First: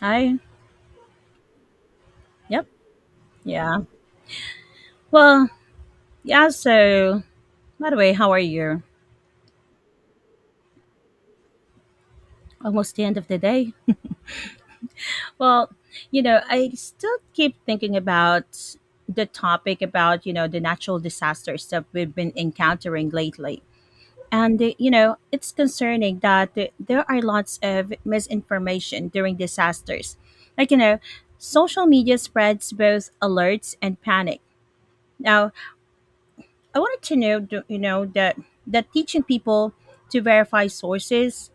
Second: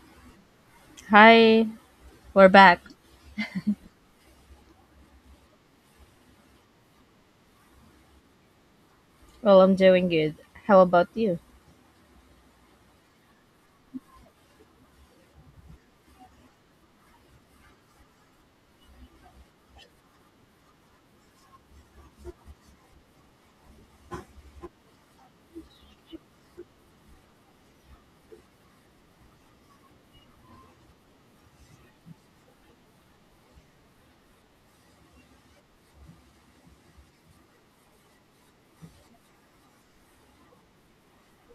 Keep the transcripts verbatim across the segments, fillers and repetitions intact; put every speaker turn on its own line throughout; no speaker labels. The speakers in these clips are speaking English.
Hi.
Hi, we're
Yep.
back.
Yeah. Well, yeah, so by the way, how are you?
Well, I'm doing good. How about you?
Almost the end of the day. Well, you know, I still keep thinking about the topic about, you know, the natural disasters that we've been encountering lately. And, uh, you know, it's concerning that th- there are lots of misinformation during disasters. Like, you know, social media spreads both alerts and panic. Now, I wanted to know, do- you know, that that teaching people to verify sources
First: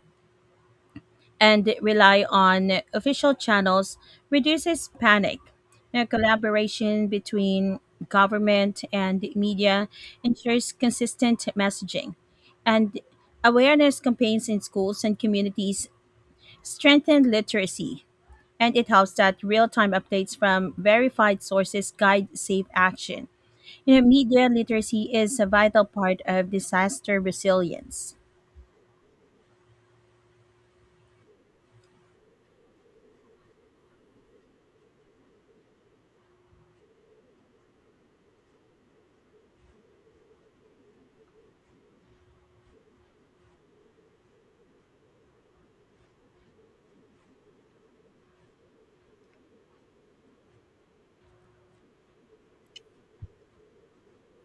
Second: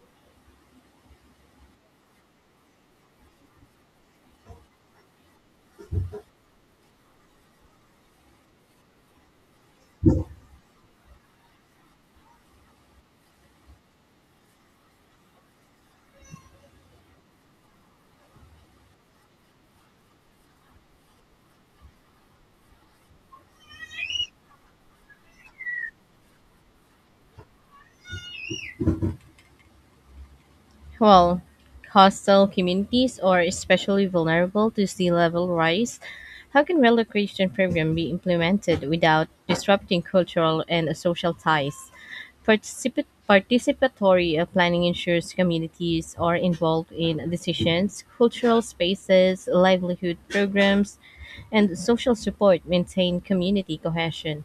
and rely on official channels reduces panic. Now, collaboration between government and media ensures consistent messaging, and awareness campaigns in schools and communities strengthen literacy. And it helps that real-time updates from verified sources guide safe action. You know, media literacy is a vital part of disaster resilience.
Well, hostile communities are especially vulnerable to sea level rise. How can relocation program be implemented without disrupting cultural and social ties? Participat- participatory uh, planning ensures communities are involved in decisions, cultural spaces, livelihood programs, and social support maintain community cohesion.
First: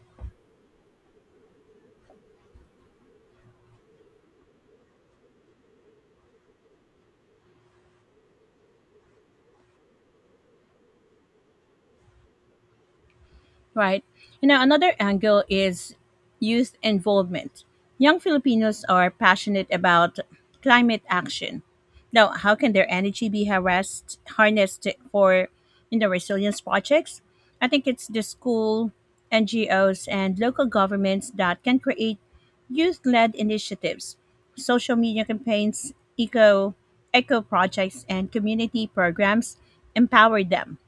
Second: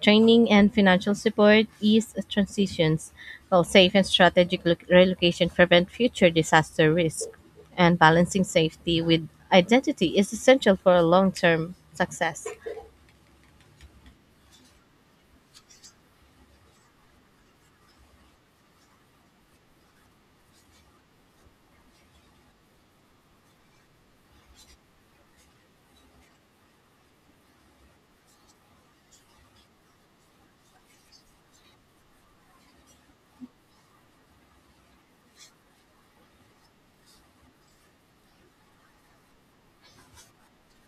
Training and financial support ease transitions, while safe and strategic lo- relocation prevent future disaster risk. And balancing safety with identity is essential for long term success.
Right. And now another angle is youth involvement. Young Filipinos are passionate about climate action. Now, how can their energy be harassed, harnessed for you know, resilience projects? I think it's the school, N G Os, and local governments that can create youth led initiatives, social media campaigns, eco, eco projects, and community programs empower them.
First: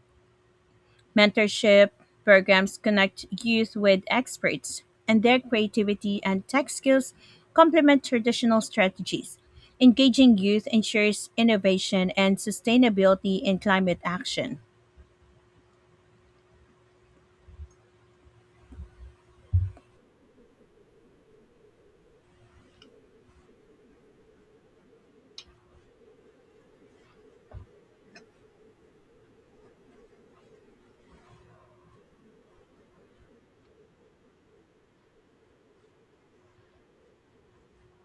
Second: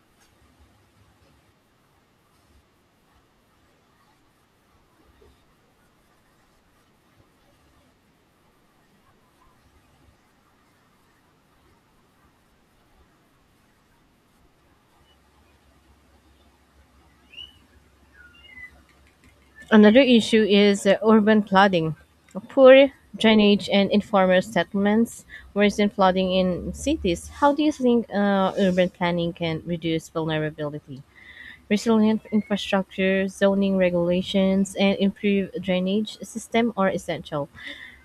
Mentorship programs connect youth with experts, and their creativity and tech skills complement traditional strategies. Engaging youth ensures innovation and sustainability in climate action.
Another issue is uh, urban flooding. Poor drainage and informal settlements worsen flooding in cities. How do you think uh, urban planning can reduce vulnerability? Resilient infrastructure, zoning regulations, and improved drainage system are essential.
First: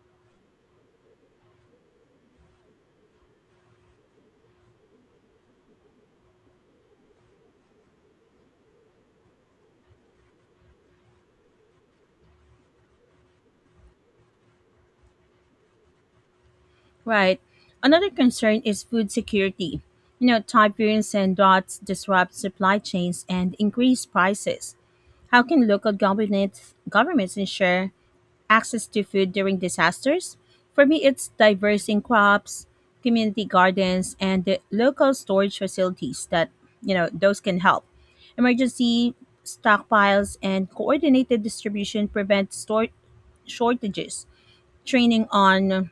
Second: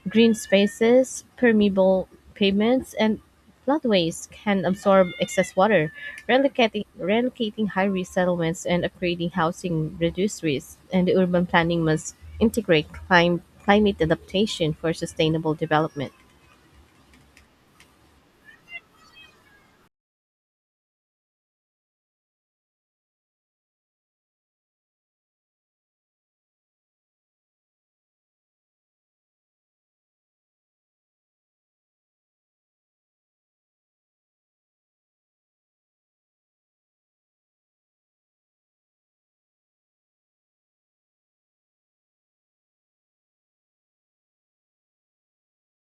Green spaces, permeable pavements, and floodways can absorb excess water, relocating, relocating high-risk settlements and upgrading housing reduce risk. And urban planning must integrate clim- climate adaptation for sustainable development.
Right. Another concern is food security. You know, typhoons and droughts disrupt supply chains and increase prices. How can local governments governments ensure access to food during disasters? For me, it's diversing crops, community gardens, and the local storage facilities that, you know, those can help. Emergency stockpiles and coordinated distribution prevent store shortages. Training on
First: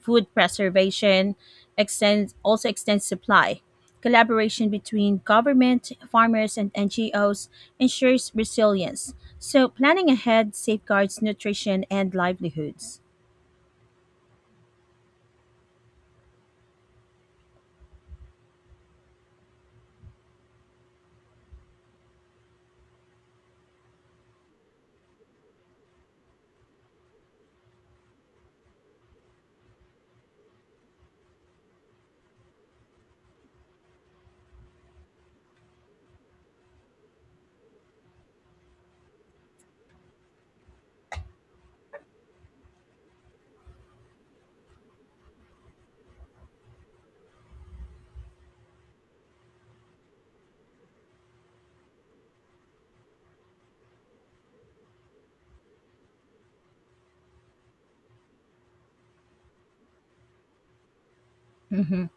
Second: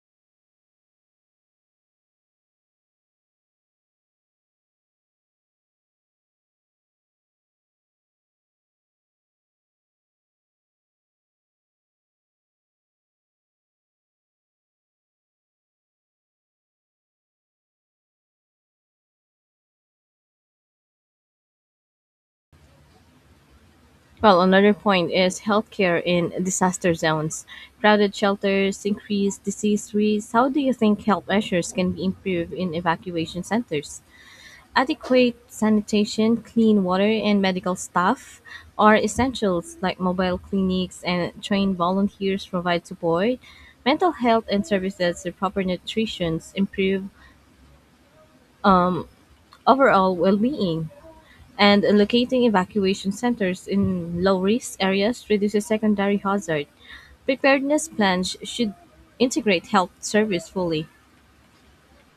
food preservation extends also extends supply. Collaboration between government, farmers, and N G Os ensures resilience. So planning ahead safeguards nutrition and livelihoods.
Well, another point is healthcare in disaster zones. Crowded shelters, increased disease risks. How do you think health measures can be improved in evacuation centers? Adequate sanitation, clean water, and medical staff are essentials, like mobile clinics and trained volunteers provide support. Mental health and services to proper nutrition improve overall well being, and locating evacuation centers in low-risk areas reduces secondary hazard. Preparedness plans should integrate health service fully.
Mhm.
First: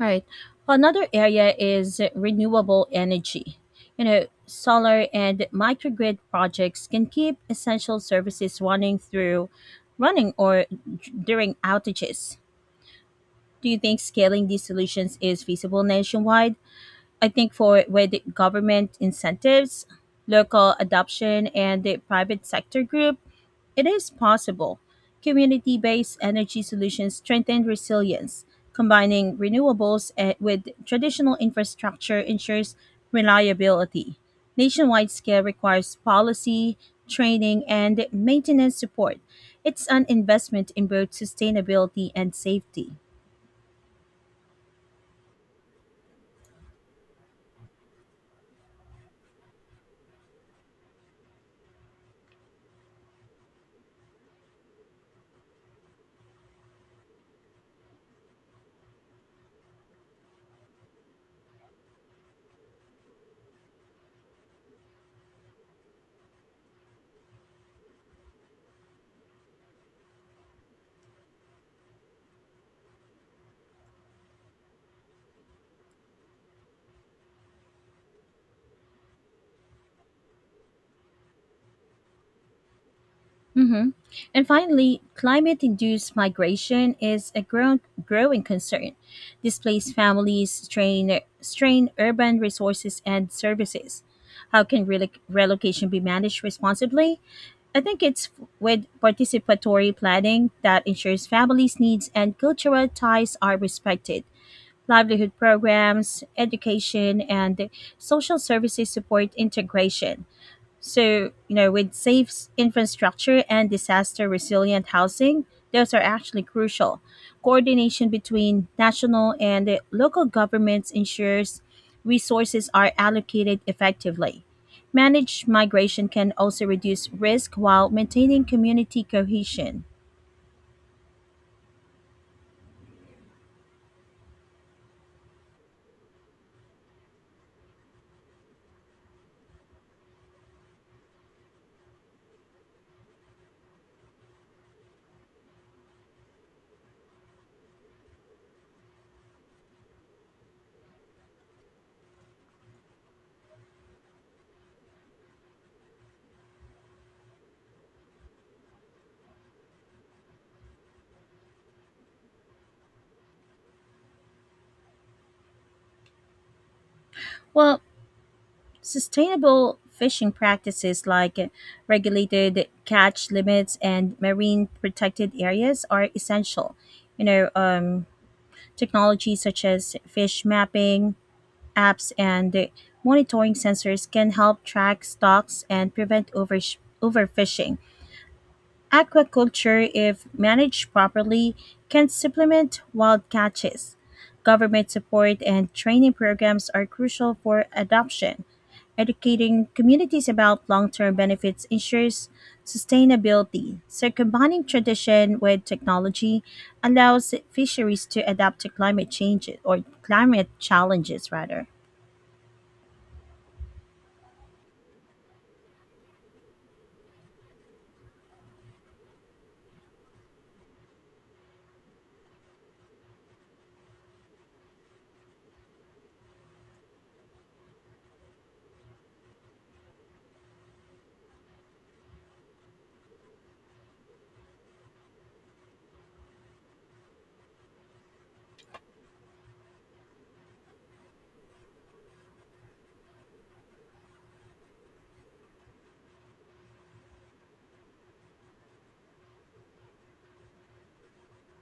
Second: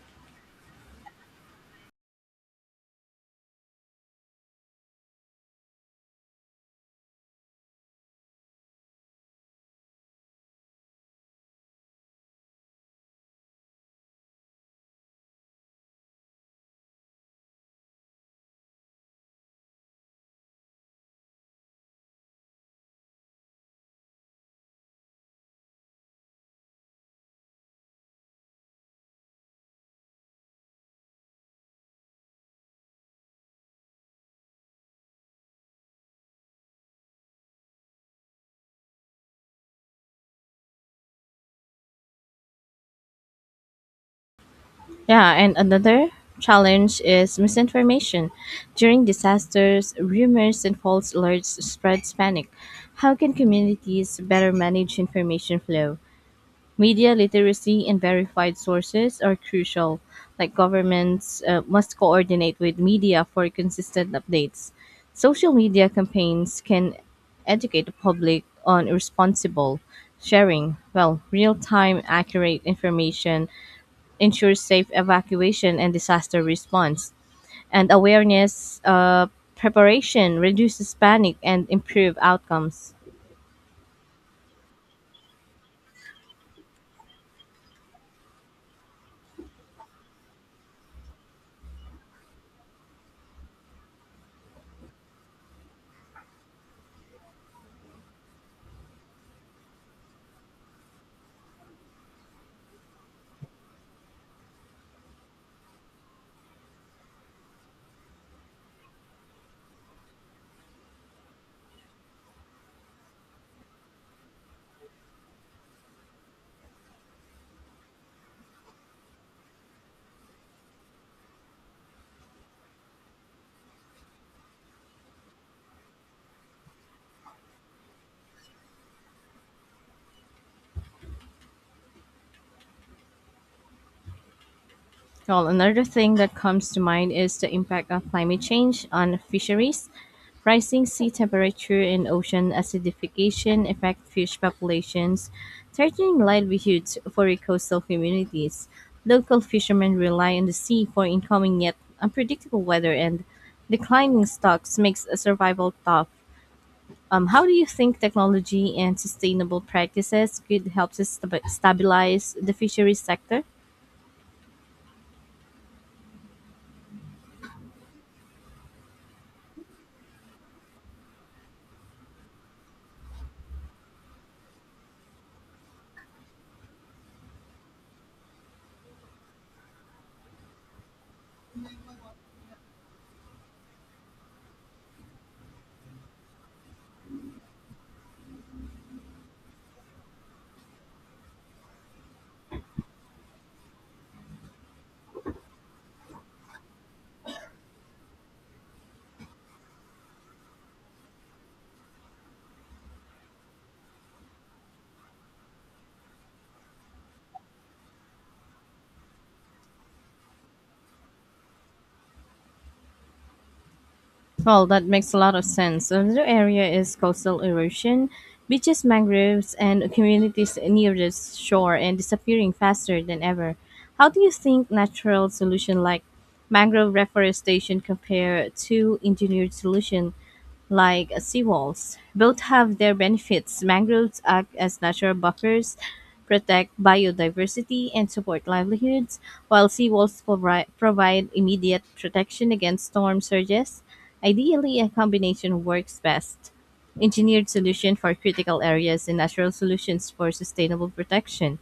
All right. Another area is renewable energy. You know, solar and microgrid projects can keep essential services running through running or d- during outages. Do you think scaling these solutions is feasible nationwide? I think for with the government incentives, local adoption, and the private sector group, it is possible. Community based energy solutions strengthen resilience. Combining renewables eh, with traditional infrastructure ensures reliability. Nationwide scale requires policy, training, and maintenance support. It's an investment in both sustainability and safety.
Yeah, and another challenge is misinformation. During disasters, rumors and false alerts spreads panic. How can communities better manage information flow? Media literacy and verified sources are crucial, like governments uh, must coordinate with media for consistent updates. Social media campaigns can educate the public on responsible sharing. Well, real time, accurate information ensures safe evacuation and disaster response. And awareness uh, preparation reduces panic and improve outcomes.
Hmm. And finally, climate induced migration is a grown, growing concern. Displaced families strain, strain urban resources and services. How can reloc- relocation be managed responsibly? I think it's with participatory planning that ensures families' needs and cultural ties are respected. Livelihood programs, education, and social services support integration. So, you know, with safe s- infrastructure and disaster resilient housing, those are actually crucial. Coordination between national and uh, local governments ensures resources are allocated effectively. Managed migration can also reduce risk while maintaining community cohesion.
Well, another thing that comes to mind is the impact of climate change on fisheries. Rising sea temperature and ocean acidification affect fish populations, threatening livelihoods for coastal communities. Local fishermen rely on the sea for incoming yet unpredictable weather, and declining stocks makes a survival tough. Um, how do you think technology and sustainable practices could help to stab- stabilize the fisheries sector?
Well, sustainable fishing practices like uh, regulated catch limits and marine protected areas are essential. You know, um, Technology such as fish mapping, apps, and monitoring sensors can help track stocks and prevent oversh overfishing. Aquaculture, if managed properly, can supplement wild catches. Government support and training programs are crucial for adoption. Educating communities about long term benefits ensures sustainability. So, combining tradition with technology allows fisheries to adapt to climate change or climate challenges, rather.
Well, that makes a lot of sense. Another area is coastal erosion. Beaches, mangroves, and communities near the shore and disappearing faster than ever. How do you think natural solution like mangrove reforestation compare to engineered solution like seawalls? Both have their benefits. Mangroves act as natural buffers, protect biodiversity, and support livelihoods, while seawalls provi- provide immediate protection against storm surges. Ideally, a combination works best. Engineered solution for critical areas and natural solutions for sustainable protection.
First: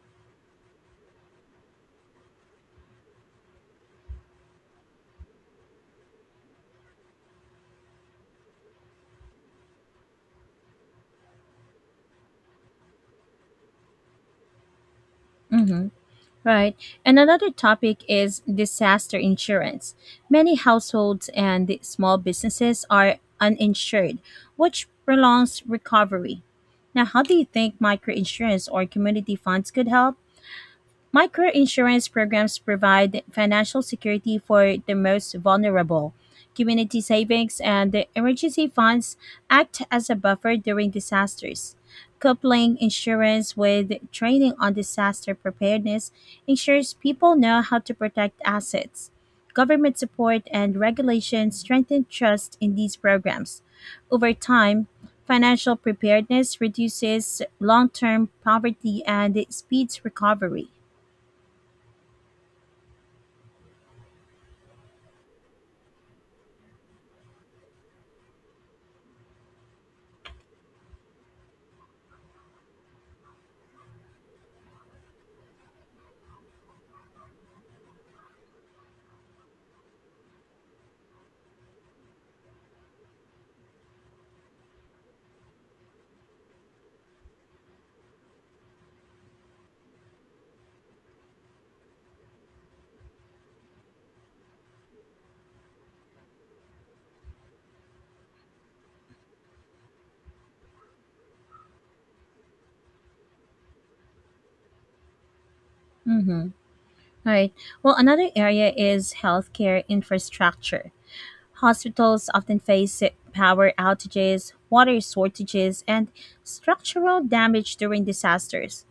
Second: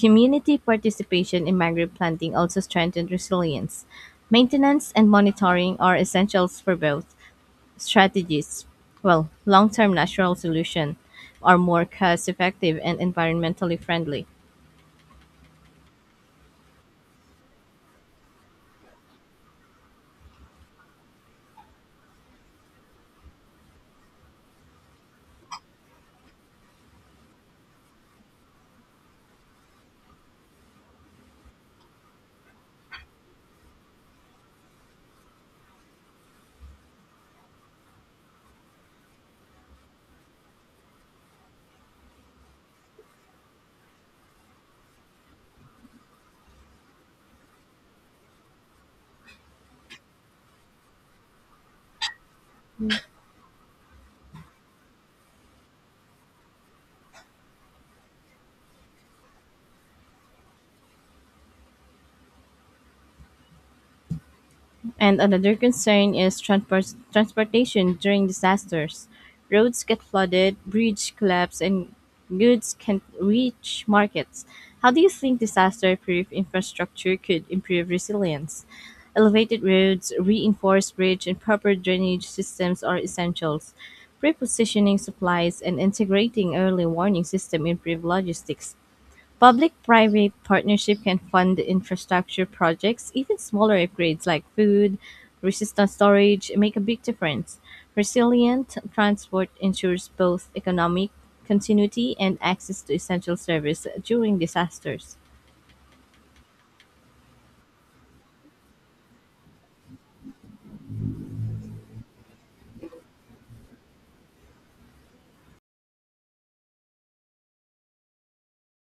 Community participation in mangrove planting also strengthened resilience. Maintenance and monitoring are essentials for both strategies, well, long-term natural solution are more cost effective and environmentally friendly.
Mhm. Right. And another topic is disaster insurance. Many households and the small businesses are uninsured, which prolongs recovery. Now, how do you think microinsurance or community funds could help? Microinsurance programs provide financial security for the most vulnerable. Community savings and emergency funds act as a buffer during disasters. Coupling insurance with training on disaster preparedness ensures people know how to protect assets. Government support and regulation strengthen trust in these programs. Over time, financial preparedness reduces long term poverty and speeds recovery.
And another concern is transport- transportation during disasters. Roads get flooded, bridges collapse, and goods can't reach markets. How do you think disaster proof infrastructure could improve resilience? Elevated roads, reinforced bridge, and proper drainage systems are essentials. Prepositioning supplies and integrating early warning system improve logistics. Public-private partnership can fund infrastructure projects, even smaller upgrades like food, resistant storage make a big difference. Resilient transport ensures both economic continuity and access to essential service during disasters.
Mm-hmm. All right. Well, another area is healthcare infrastructure. Hospitals often face power outages, water shortages, and structural damage during disasters.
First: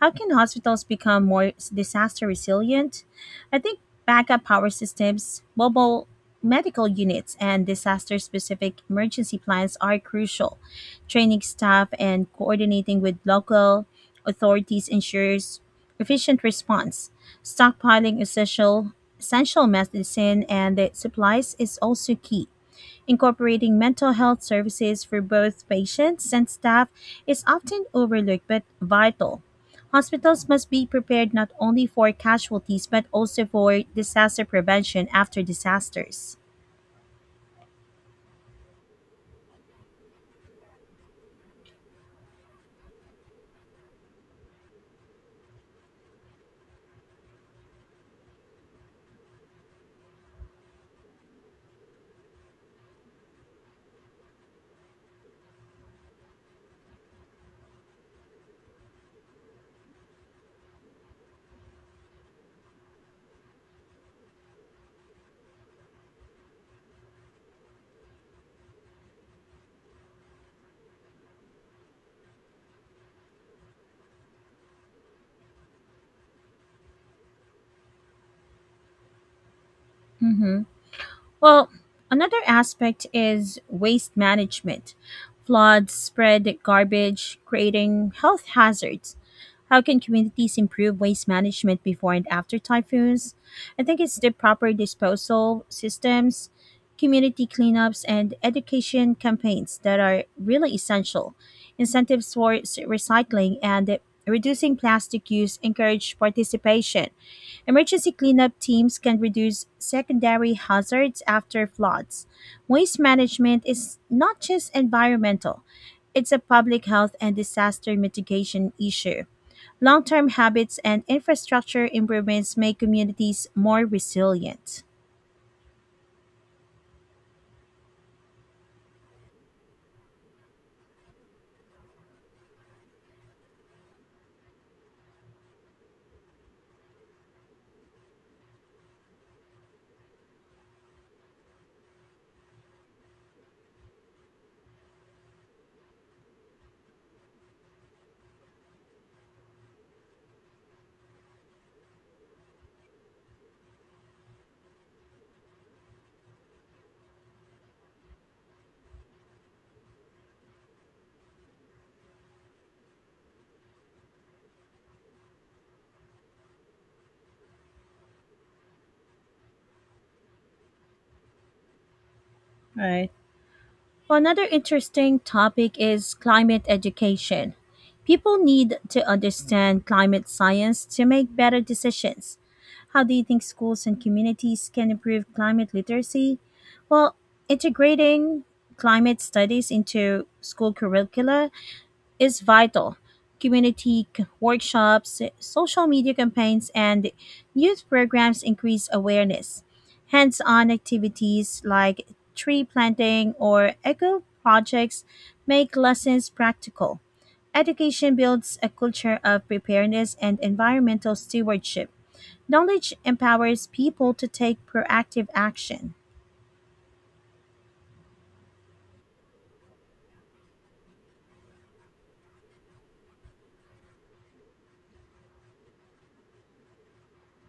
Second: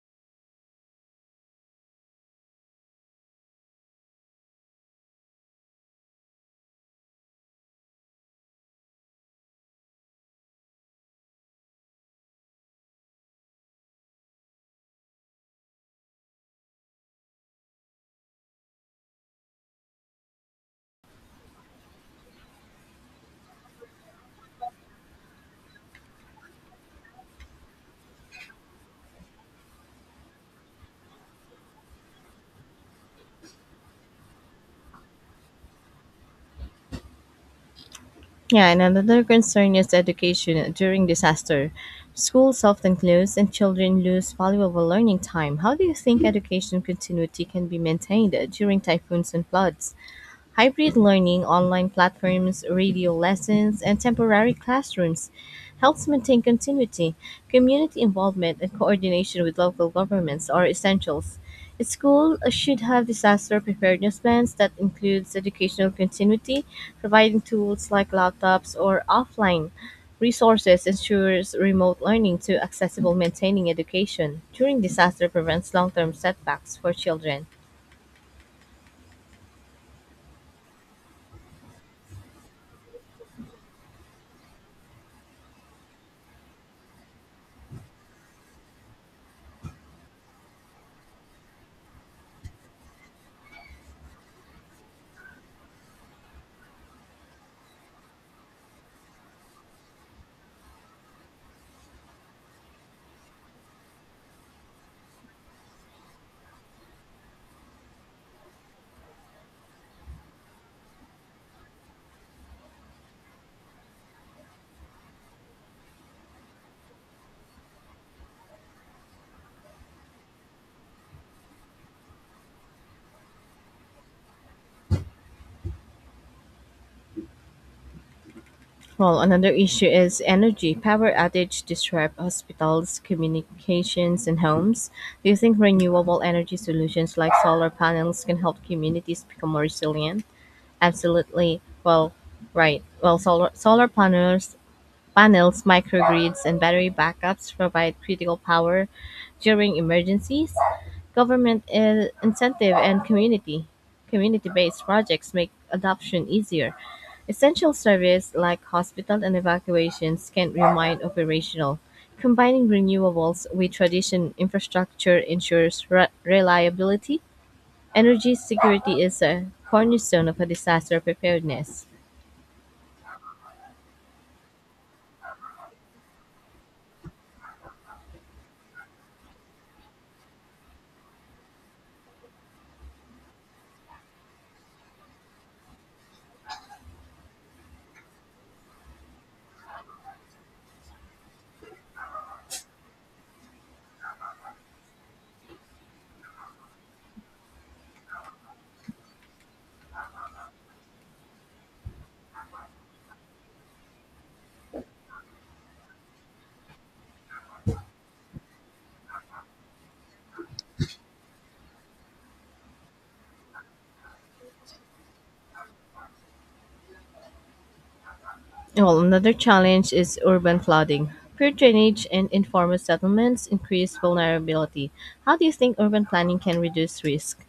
How can hospitals become more s- disaster resilient? I think backup power systems, mobile medical units, and disaster specific emergency plans are crucial. Training staff and coordinating with local authorities ensures efficient response. Stockpiling essential essential medicine and the supplies is also key. Incorporating mental health services for both patients and staff is often overlooked but vital. Hospitals must be prepared not only for casualties but also for disaster prevention after disasters.
Yeah, and another concern is education during disaster. Schools often close and children lose valuable learning time. How do you think education continuity can be maintained during typhoons and floods? Hybrid learning, online platforms, radio lessons, and temporary classrooms helps maintain continuity. Community involvement and coordination with local governments are essentials. A school should have disaster preparedness plans that includes educational continuity, providing tools like laptops or offline resources ensures remote learning to accessible maintaining education during disaster prevents long-term setbacks for children.
Mhm. Well, another aspect is waste management. Floods spread garbage, creating health hazards. How can communities improve waste management before and after typhoons? I think it's the proper disposal systems, community cleanups, and education campaigns that are really essential. Incentives for s- recycling and reducing plastic use encourage participation. Emergency cleanup teams can reduce secondary hazards after floods. Waste management is not just environmental, it's a public health and disaster mitigation issue. Long term habits and infrastructure improvements make communities more resilient.
Well, another issue is energy. Power outage disrupt hospitals, communications, and homes. Do you think renewable energy solutions like solar panels can help communities become more resilient? Absolutely. Well, right. Well, solar solar panels Panels, microgrids, and battery backups provide critical power during emergencies. Government in- incentive and community community-based projects make adoption easier. Essential service like hospital and evacuations can remain operational. Combining renewables with traditional infrastructure ensures re- reliability. Energy security is a cornerstone of a disaster preparedness.
Right. Well, another interesting topic is climate education. People need to understand climate science to make better decisions. How do you think schools and communities can improve climate literacy? Well, integrating climate studies into school curricula is vital. Community c- workshops, social media campaigns, and youth programs increase awareness. Hands on activities like tree planting or eco projects make lessons practical. Education builds a culture of preparedness and environmental stewardship. Knowledge empowers people to take proactive action.
Well, another challenge is urban flooding. Poor drainage and informal settlements increase vulnerability. How do you think urban planning can reduce risk?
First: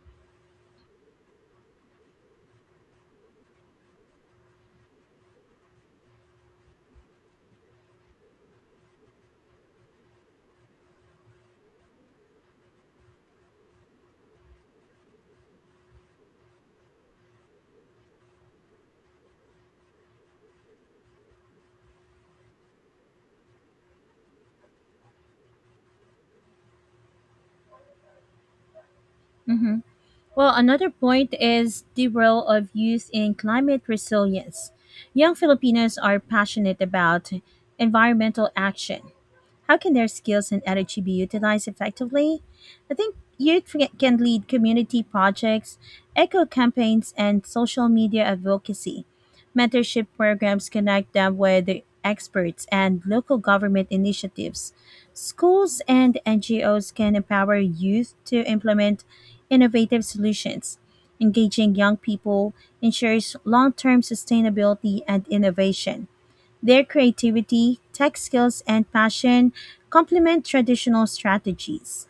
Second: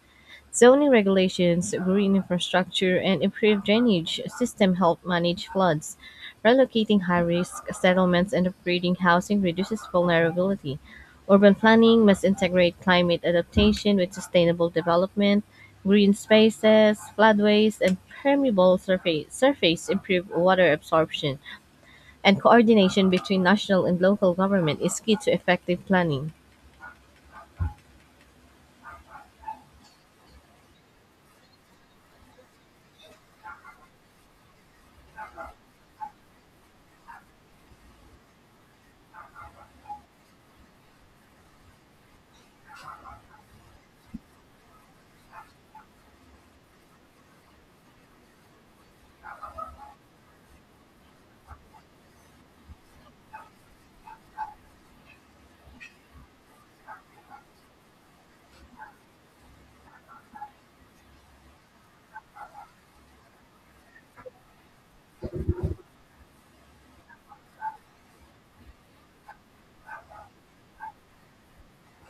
Zoning regulations, green infrastructure, and improved drainage system help manage floods. Relocating high-risk settlements and upgrading housing reduces vulnerability. Urban planning must integrate climate adaptation with sustainable development, green spaces, floodways, and permeable surface, surface improve water absorption, and coordination between national and local government is key to effective planning.
Hmm. Well, another point is the role of youth in climate resilience. Young Filipinos are passionate about environmental action. How can their skills and energy be utilized effectively? I think youth f- can lead community projects, eco campaigns, and social media advocacy. Mentorship programs connect them with the experts and local government initiatives. Schools and N G Os can empower youth to implement innovative solutions. Engaging young people ensures long term sustainability and innovation. Their creativity, tech skills, and passion complement traditional strategies.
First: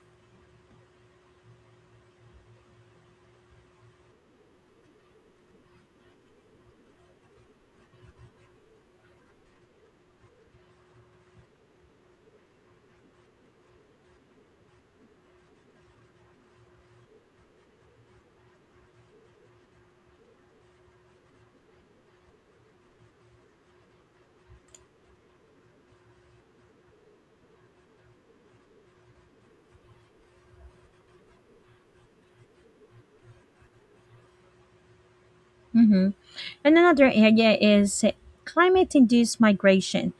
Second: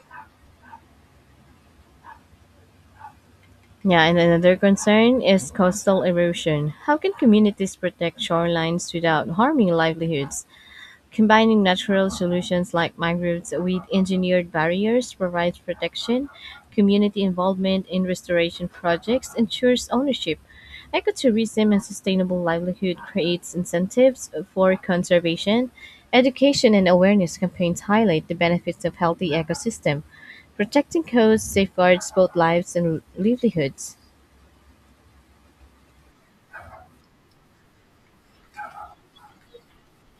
Yeah, and another concern is coastal erosion. How can communities protect shorelines without harming livelihoods? Combining natural solutions like mangroves with engineered barriers provides protection, community involvement in restoration projects ensures ownership. Ecotourism and sustainable livelihood creates incentives for conservation. Education and awareness campaigns highlight the benefits of healthy ecosystem. Protecting coasts safeguards both lives and livelihoods.
Mhm. And another area is climate induced migration.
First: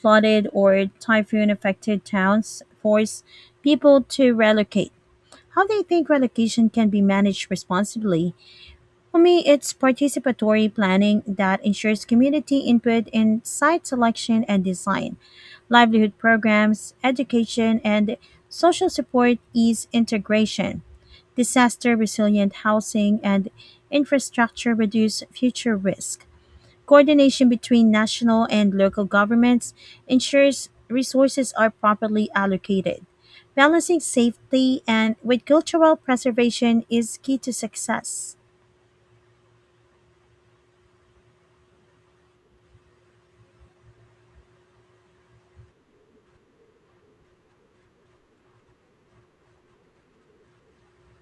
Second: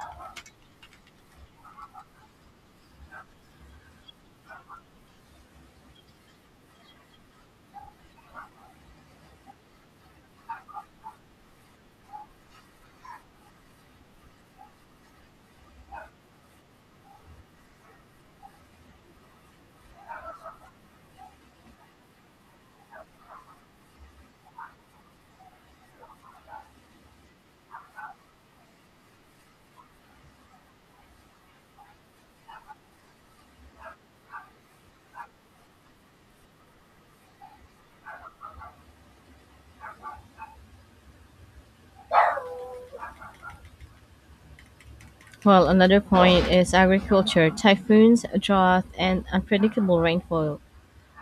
Flooded or typhoon affected towns force people to relocate. How do you think relocation can be managed responsibly? For me, it's participatory planning that ensures community input in site selection and design. Livelihood programs, education, and social support ease integration. Disaster resilient housing and infrastructure reduce future risk. Coordination between national and local governments ensures resources are properly allocated. Balancing safety and with cultural preservation is key to success.
Well, another point is agriculture. Typhoons, drought, and unpredictable rainfall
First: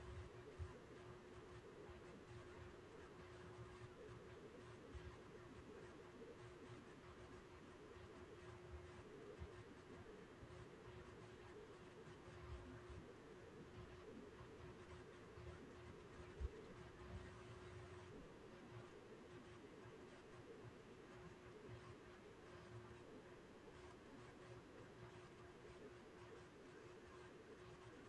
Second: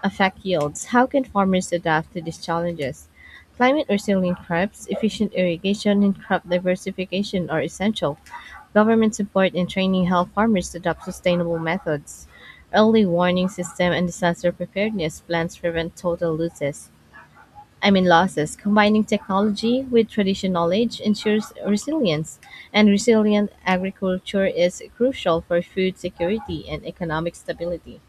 affect yields? How can farmers adapt to these challenges? Climate resilient crops, efficient irrigation, and crop diversification are essential. Government support and training help farmers adopt sustainable methods. Early warning system and disaster preparedness plans prevent total losses. I mean losses. Combining technology with traditional knowledge ensures resilience, and resilient agriculture is crucial for food security and economic stability.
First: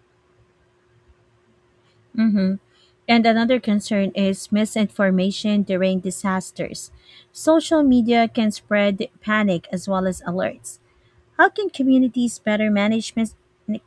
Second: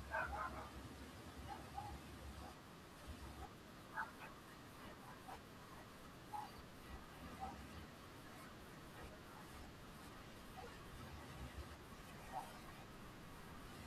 Mhm. And another concern is misinformation during disasters. Social media can spread panic as well as alerts. How can communities better management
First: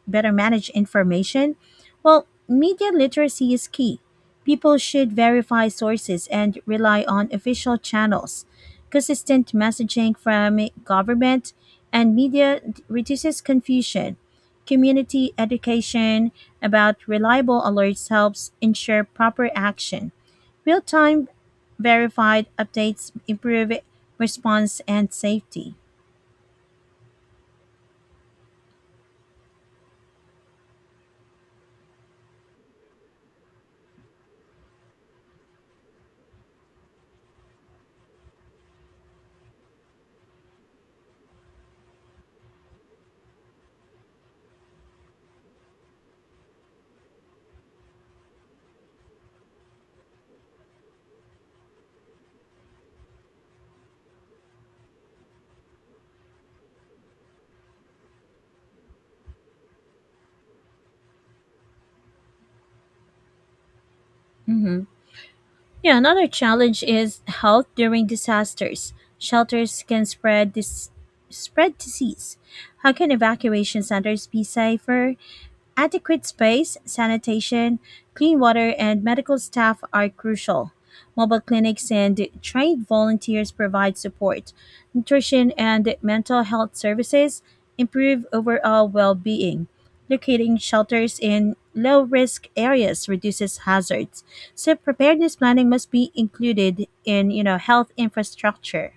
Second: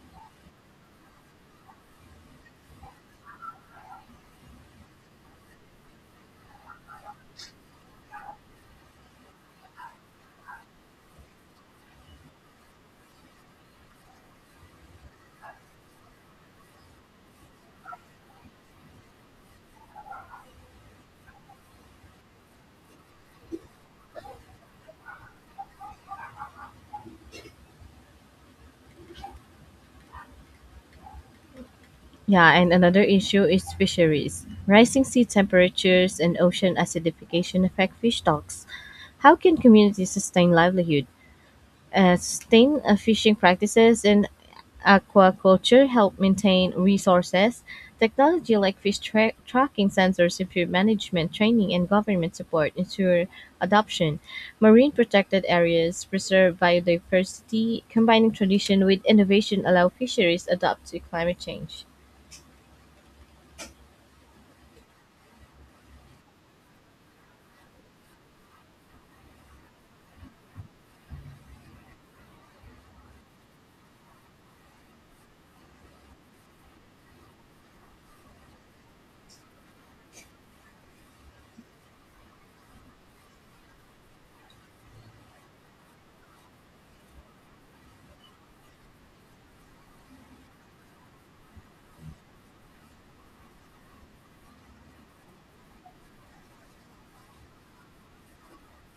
better manage information? Well, media literacy is key. People should verify sources and rely on official channels. Consistent messaging from government and media reduces confusion. Community education about reliable alerts helps ensure proper action. Real time verified updates improve response and safety.
Yeah, and another issue is fisheries. Rising sea temperatures and ocean acidification affect fish stocks. How can communities sustain livelihood? Uh, sustain uh, fishing practices and aquaculture help maintain resources. Technology like fish tra- tracking sensors improve management training and government support ensure adoption. Marine protected areas preserve biodiversity. Combining tradition with innovation allow fisheries adapt to climate change.
Mhm. Yeah, another challenge is health during disasters. Shelters can spread this spread disease. How can evacuation centers be safer? Adequate space, sanitation, clean water, and medical staff are crucial. Mobile clinics and trained volunteers provide support, nutrition, and mental health services, improve overall well being. Locating shelters in low risk areas reduces hazards. So preparedness planning must be included in you know health infrastructure.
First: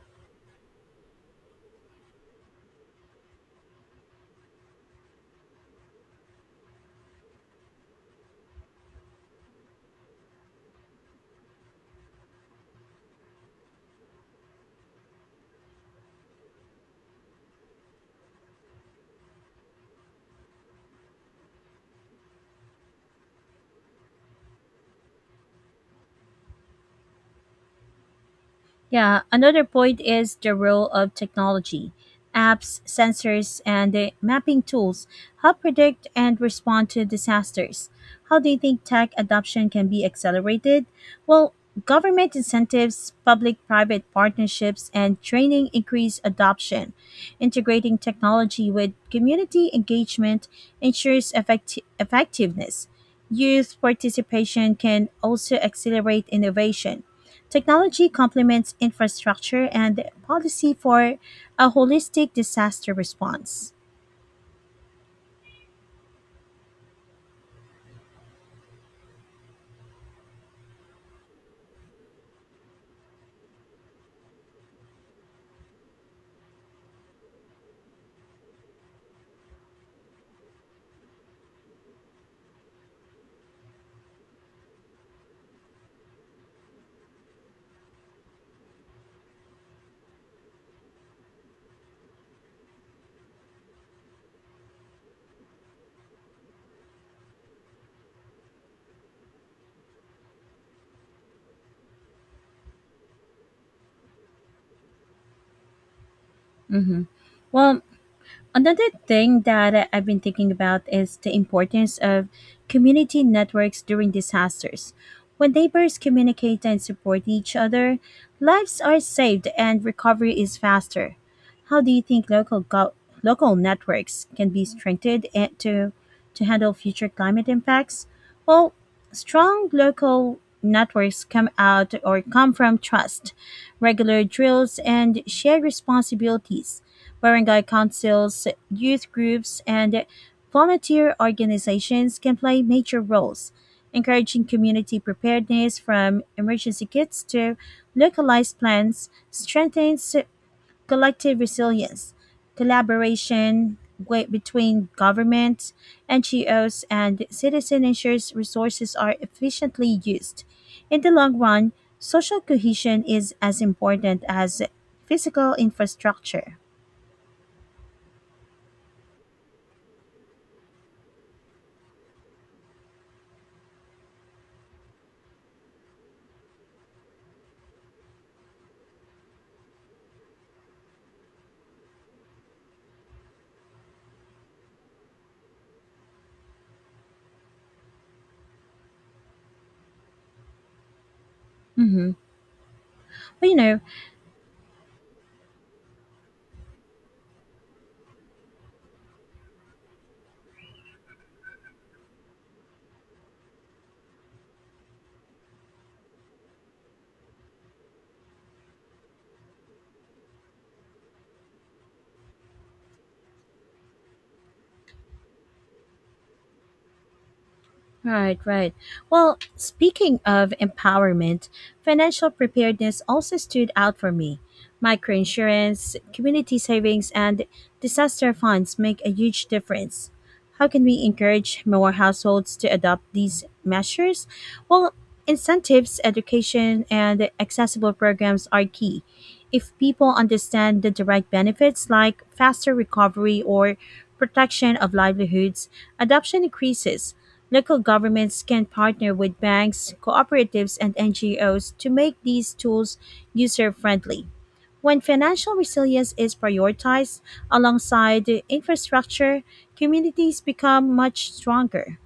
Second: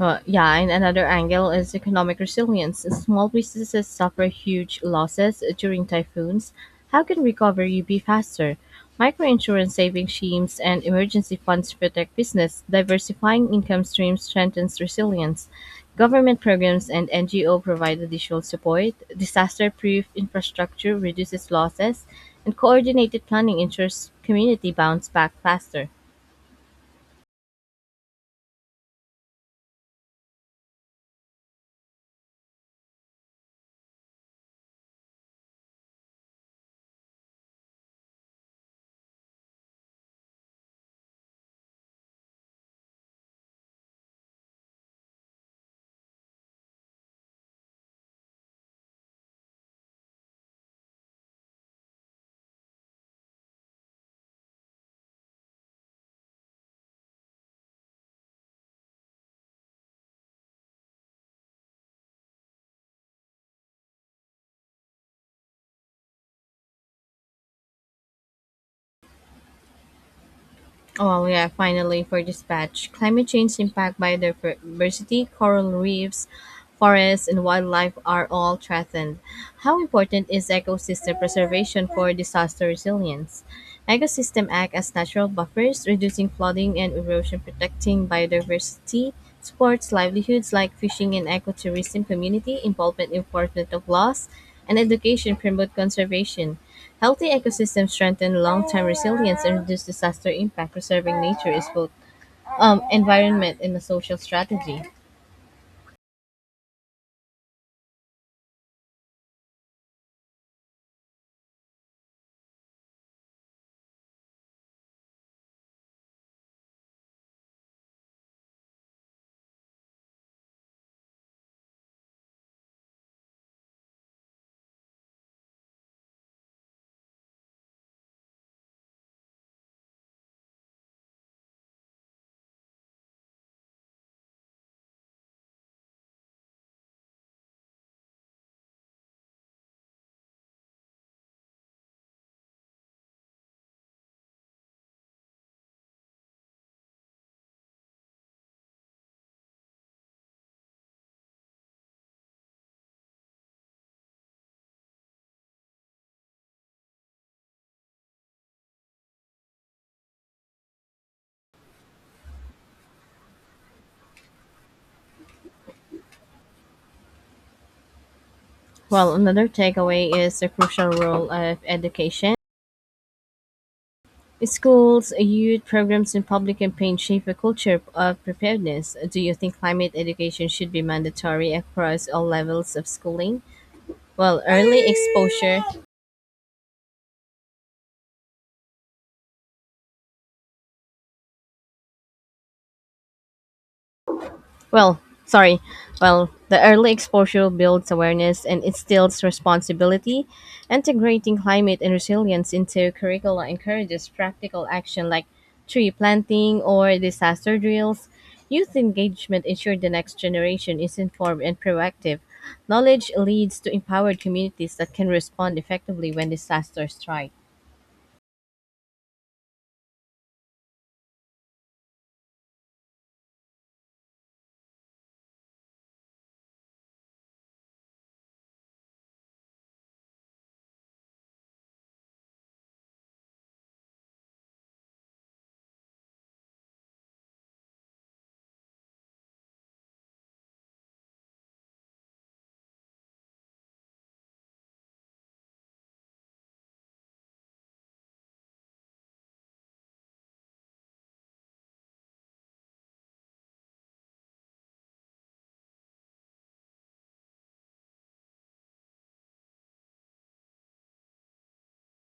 Uh, yeah, and another angle is economic resilience. Small businesses suffer huge losses during typhoons. How can recovery be faster? Microinsurance saving schemes and emergency funds protect business. Diversifying income streams strengthens resilience. Government programs and N G O provide additional support. Disaster proof infrastructure reduces losses, and coordinated planning ensures community bounce back faster.
Yeah, another point is the role of technology. Apps, sensors, and the mapping tools help predict and respond to disasters. How do you think tech adoption can be accelerated? Well, government incentives, public private partnerships, and training increase adoption. Integrating technology with community engagement ensures effecti- effectiveness. Youth participation can also accelerate innovation. Technology complements infrastructure and policy for a holistic disaster response.
Oh yeah, finally for dispatch. Climate change impact biodiversity, coral reefs, forests, and wildlife are all threatened. How important is ecosystem preservation for disaster resilience? Ecosystem act as natural buffers, reducing flooding and erosion, protecting biodiversity, supports livelihoods like fishing and ecotourism community, involvement enforcement of laws, and education promote conservation. Healthy ecosystems strengthen long-term resilience and reduce disaster impact. Preserving nature is both um, environment and a social strategy.
Mm-hmm. Well, another thing that I've been thinking about is the importance of community networks during disasters. When neighbors communicate and support each other, lives are saved and recovery is faster. How do you think local gov- local networks can be strengthened and to to handle future climate impacts? Well, strong local networks come out or come from trust, regular drills and shared responsibilities. Barangay councils, youth groups and volunteer organizations can play major roles, encouraging community preparedness from emergency kits to localized plans strengthens collective resilience, collaboration gwe- between governments, N G Os, and citizen ensures resources are efficiently used. In the long run, social cohesion is as important as physical infrastructure.
Well, another takeaway is the crucial role of education. Schools, youth programs, and public campaigns shape a culture of preparedness. Do you think climate education should be mandatory across all levels of schooling? Well, early exposure
Mhm. But you know,
Well, sorry. Well, the early exposure builds awareness and instills responsibility. Integrating climate and resilience into curricula encourages practical action like tree planting or disaster drills. Youth engagement ensures the next generation is informed and proactive. Knowledge leads to empowered communities that can respond effectively when disasters strike.
right, right. Well, speaking of empowerment, financial preparedness also stood out for me. Microinsurance, community savings, and disaster funds make a huge difference. How can we encourage more households to adopt these measures? Well, incentives, education, and accessible programs are key. If people understand the direct benefits like faster recovery or protection of livelihoods, adoption increases. Local governments can partner with banks, cooperatives, and N G Os to make these tools user friendly. When financial resilience is prioritized alongside the infrastructure, communities become much stronger.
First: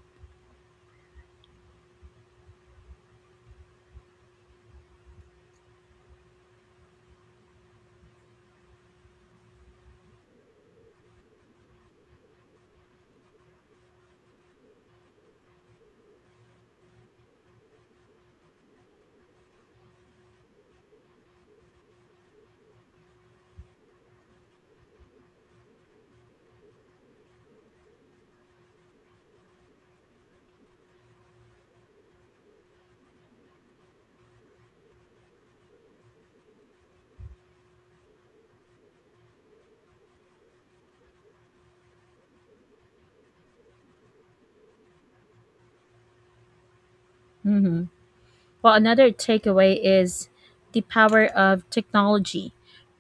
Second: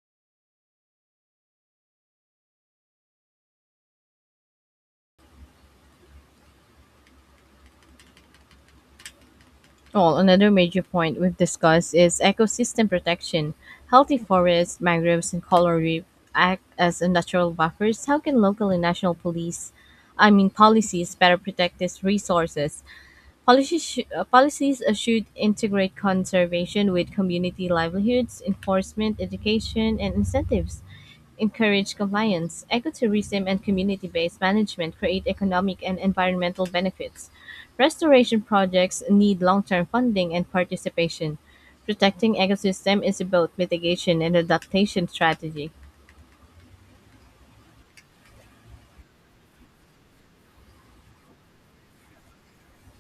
Well, another major point we've discussed is ecosystem protection. Healthy forests, mangroves, and coral reef act as a natural buffers. How can local and national police, I mean policies, better protect these resources? Policies, sh- uh, policies uh, should integrate conservation with community livelihoods, enforcement, education, and incentives encourage compliance. Ecotourism and community-based management create economic and environmental benefits. Restoration projects need long-term funding and participation. Protecting ecosystem is both mitigation and adaptation strategy.
Well, another takeaway is the power of technology.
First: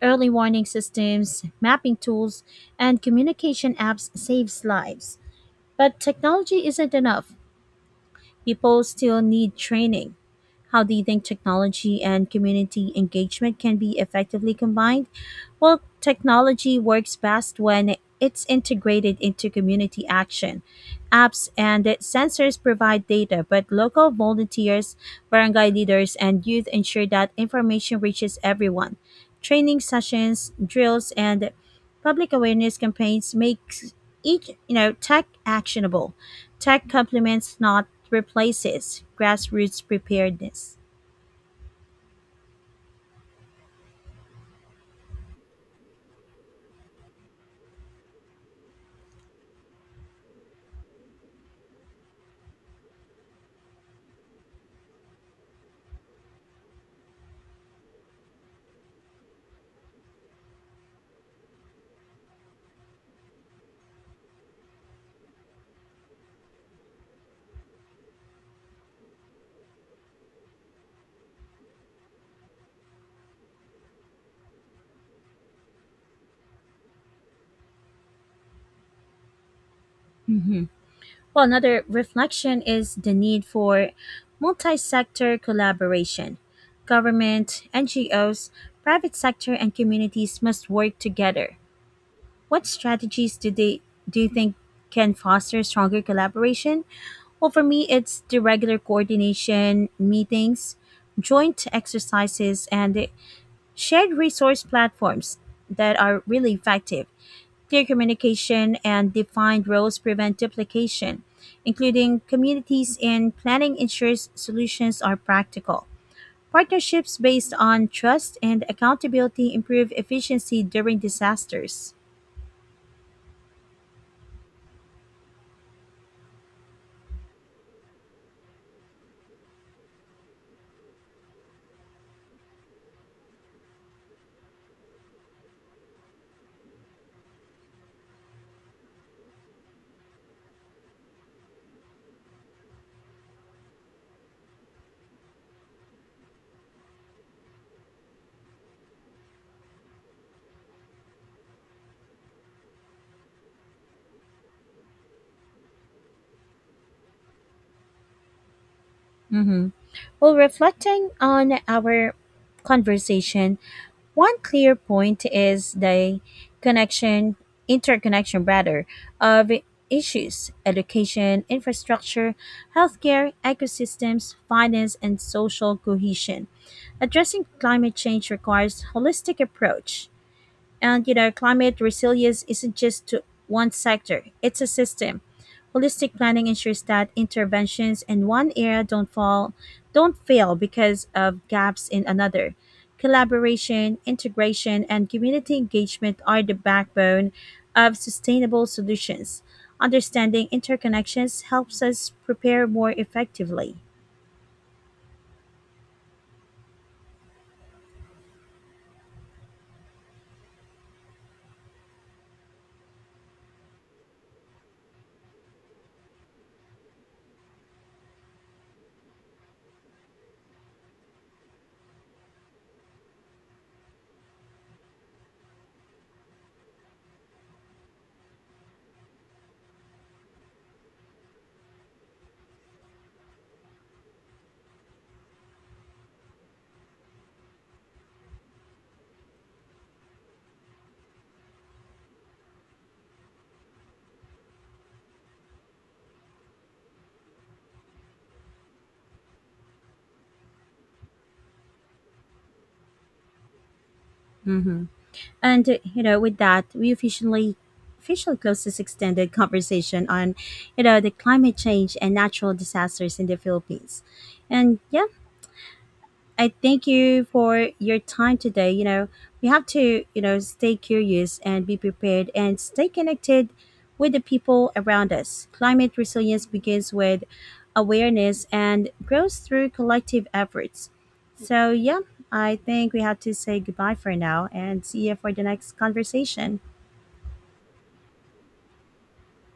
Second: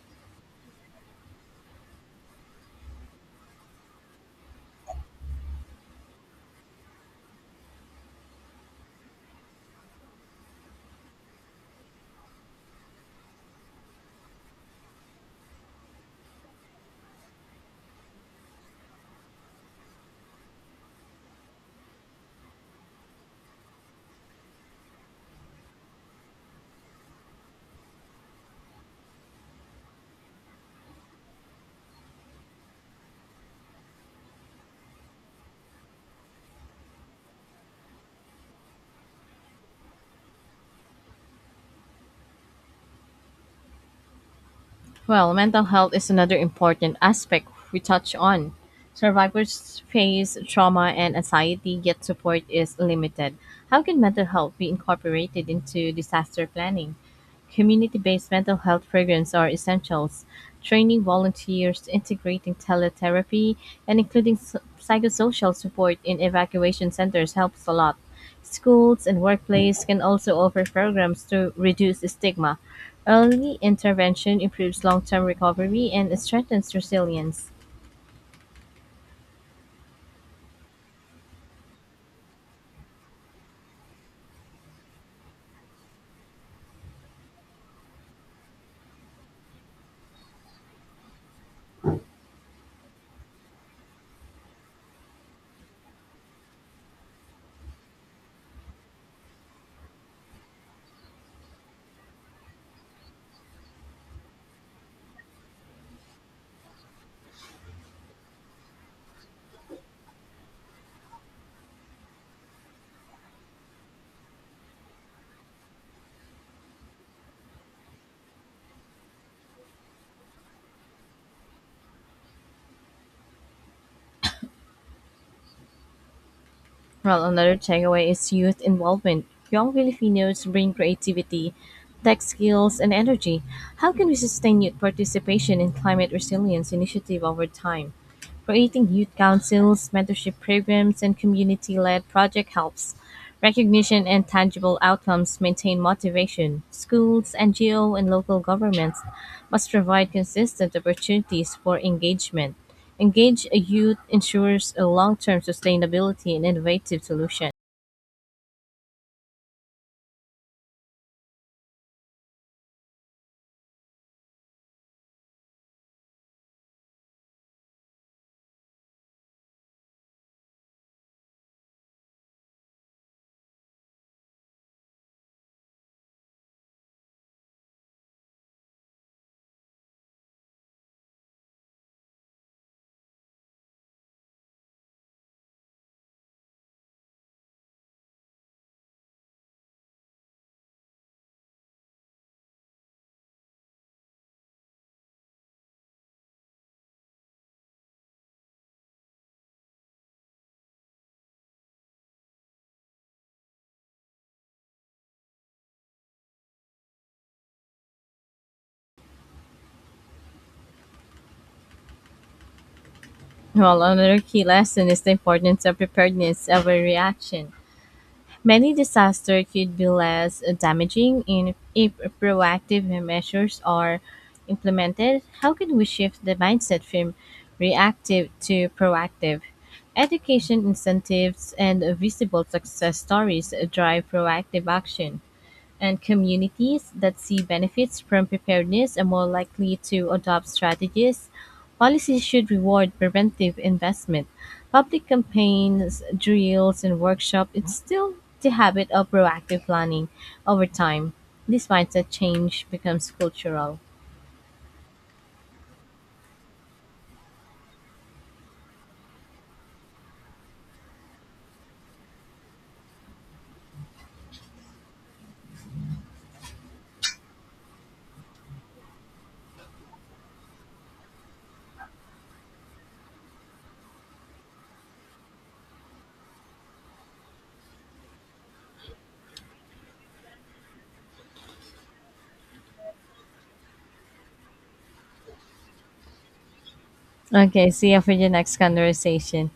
Early warning systems, mapping tools, and communication apps saves lives. But technology isn't enough. People still need training. How do you think technology and community engagement can be effectively combined? Well, technology works best when it's integrated into community action. Apps and sensors provide data, but local volunteers, barangay leaders, and youth ensure that information reaches everyone. Training sessions, drills, and public awareness campaigns make each you know tech actionable. Tech complements, not replaces, grassroots preparedness.
Well, mental health is another important aspect we touch on. Survivors face trauma and anxiety, yet support is limited. How can mental health be incorporated into disaster planning? Community based mental health programs are essentials. Training volunteers, integrating teletherapy, and including s- psychosocial support in evacuation centers helps a lot. Schools and workplace can also offer programs to reduce stigma. Early intervention improves long-term recovery and strengthens resilience.
Hmm. Well, another reflection is the need for multi sector collaboration. Government, N G Os, private sector, and communities must work together. What strategies do, they, do you think can foster stronger collaboration? Well, for me, it's the regular coordination, meetings, joint exercises, and shared resource platforms that are really effective. Clear communication and defined roles prevent duplication. Including communities in planning ensures solutions are practical. Partnerships based on trust and accountability improve efficiency during disasters.
Well, another takeaway is youth involvement. Young Filipinos bring creativity, tech skills, and energy. How can we sustain youth participation in climate resilience initiative over time? Creating youth councils, mentorship programs, and community-led project helps recognition and tangible outcomes maintain motivation. Schools, N G O, and local governments must provide consistent opportunities for engagement. Engage a youth ensures a long-term sustainability and innovative solution.
Mm-hmm. Well, reflecting on our conversation, one clear point is the connection, interconnection rather, of issues education, infrastructure, healthcare, ecosystems, finance, and social cohesion. Addressing climate change requires holistic approach. And you know, climate resilience isn't just to one sector, it's a system. Holistic planning ensures that interventions in one area don't fall don't fail because of gaps in another. Collaboration, integration, and community engagement are the backbone of sustainable solutions. Understanding interconnections helps us prepare more effectively.
Well, another key lesson is the importance of preparedness over reaction. Many disasters could be less damaging in, if proactive measures are implemented. How can we shift the mindset from reactive to proactive? Education incentives and visible success stories drive proactive action and communities that see benefits from preparedness are more likely to adopt strategies. Policies should reward preventive investment. Public campaigns, drills, and workshops instill the habit of proactive planning over time. This mindset change becomes cultural.
Mm-hmm. And uh, you know, with that, we officially officially close this extended conversation on, you know, the climate change and natural disasters in the Philippines. And yeah, I thank you for your time today. You know, we have to, you know, stay curious and be prepared and stay connected with the people around us. Climate resilience begins with awareness and grows through collective efforts. So, yeah, I think we have to say goodbye for now and see you for the next conversation.
Okay, see you for the next conversation.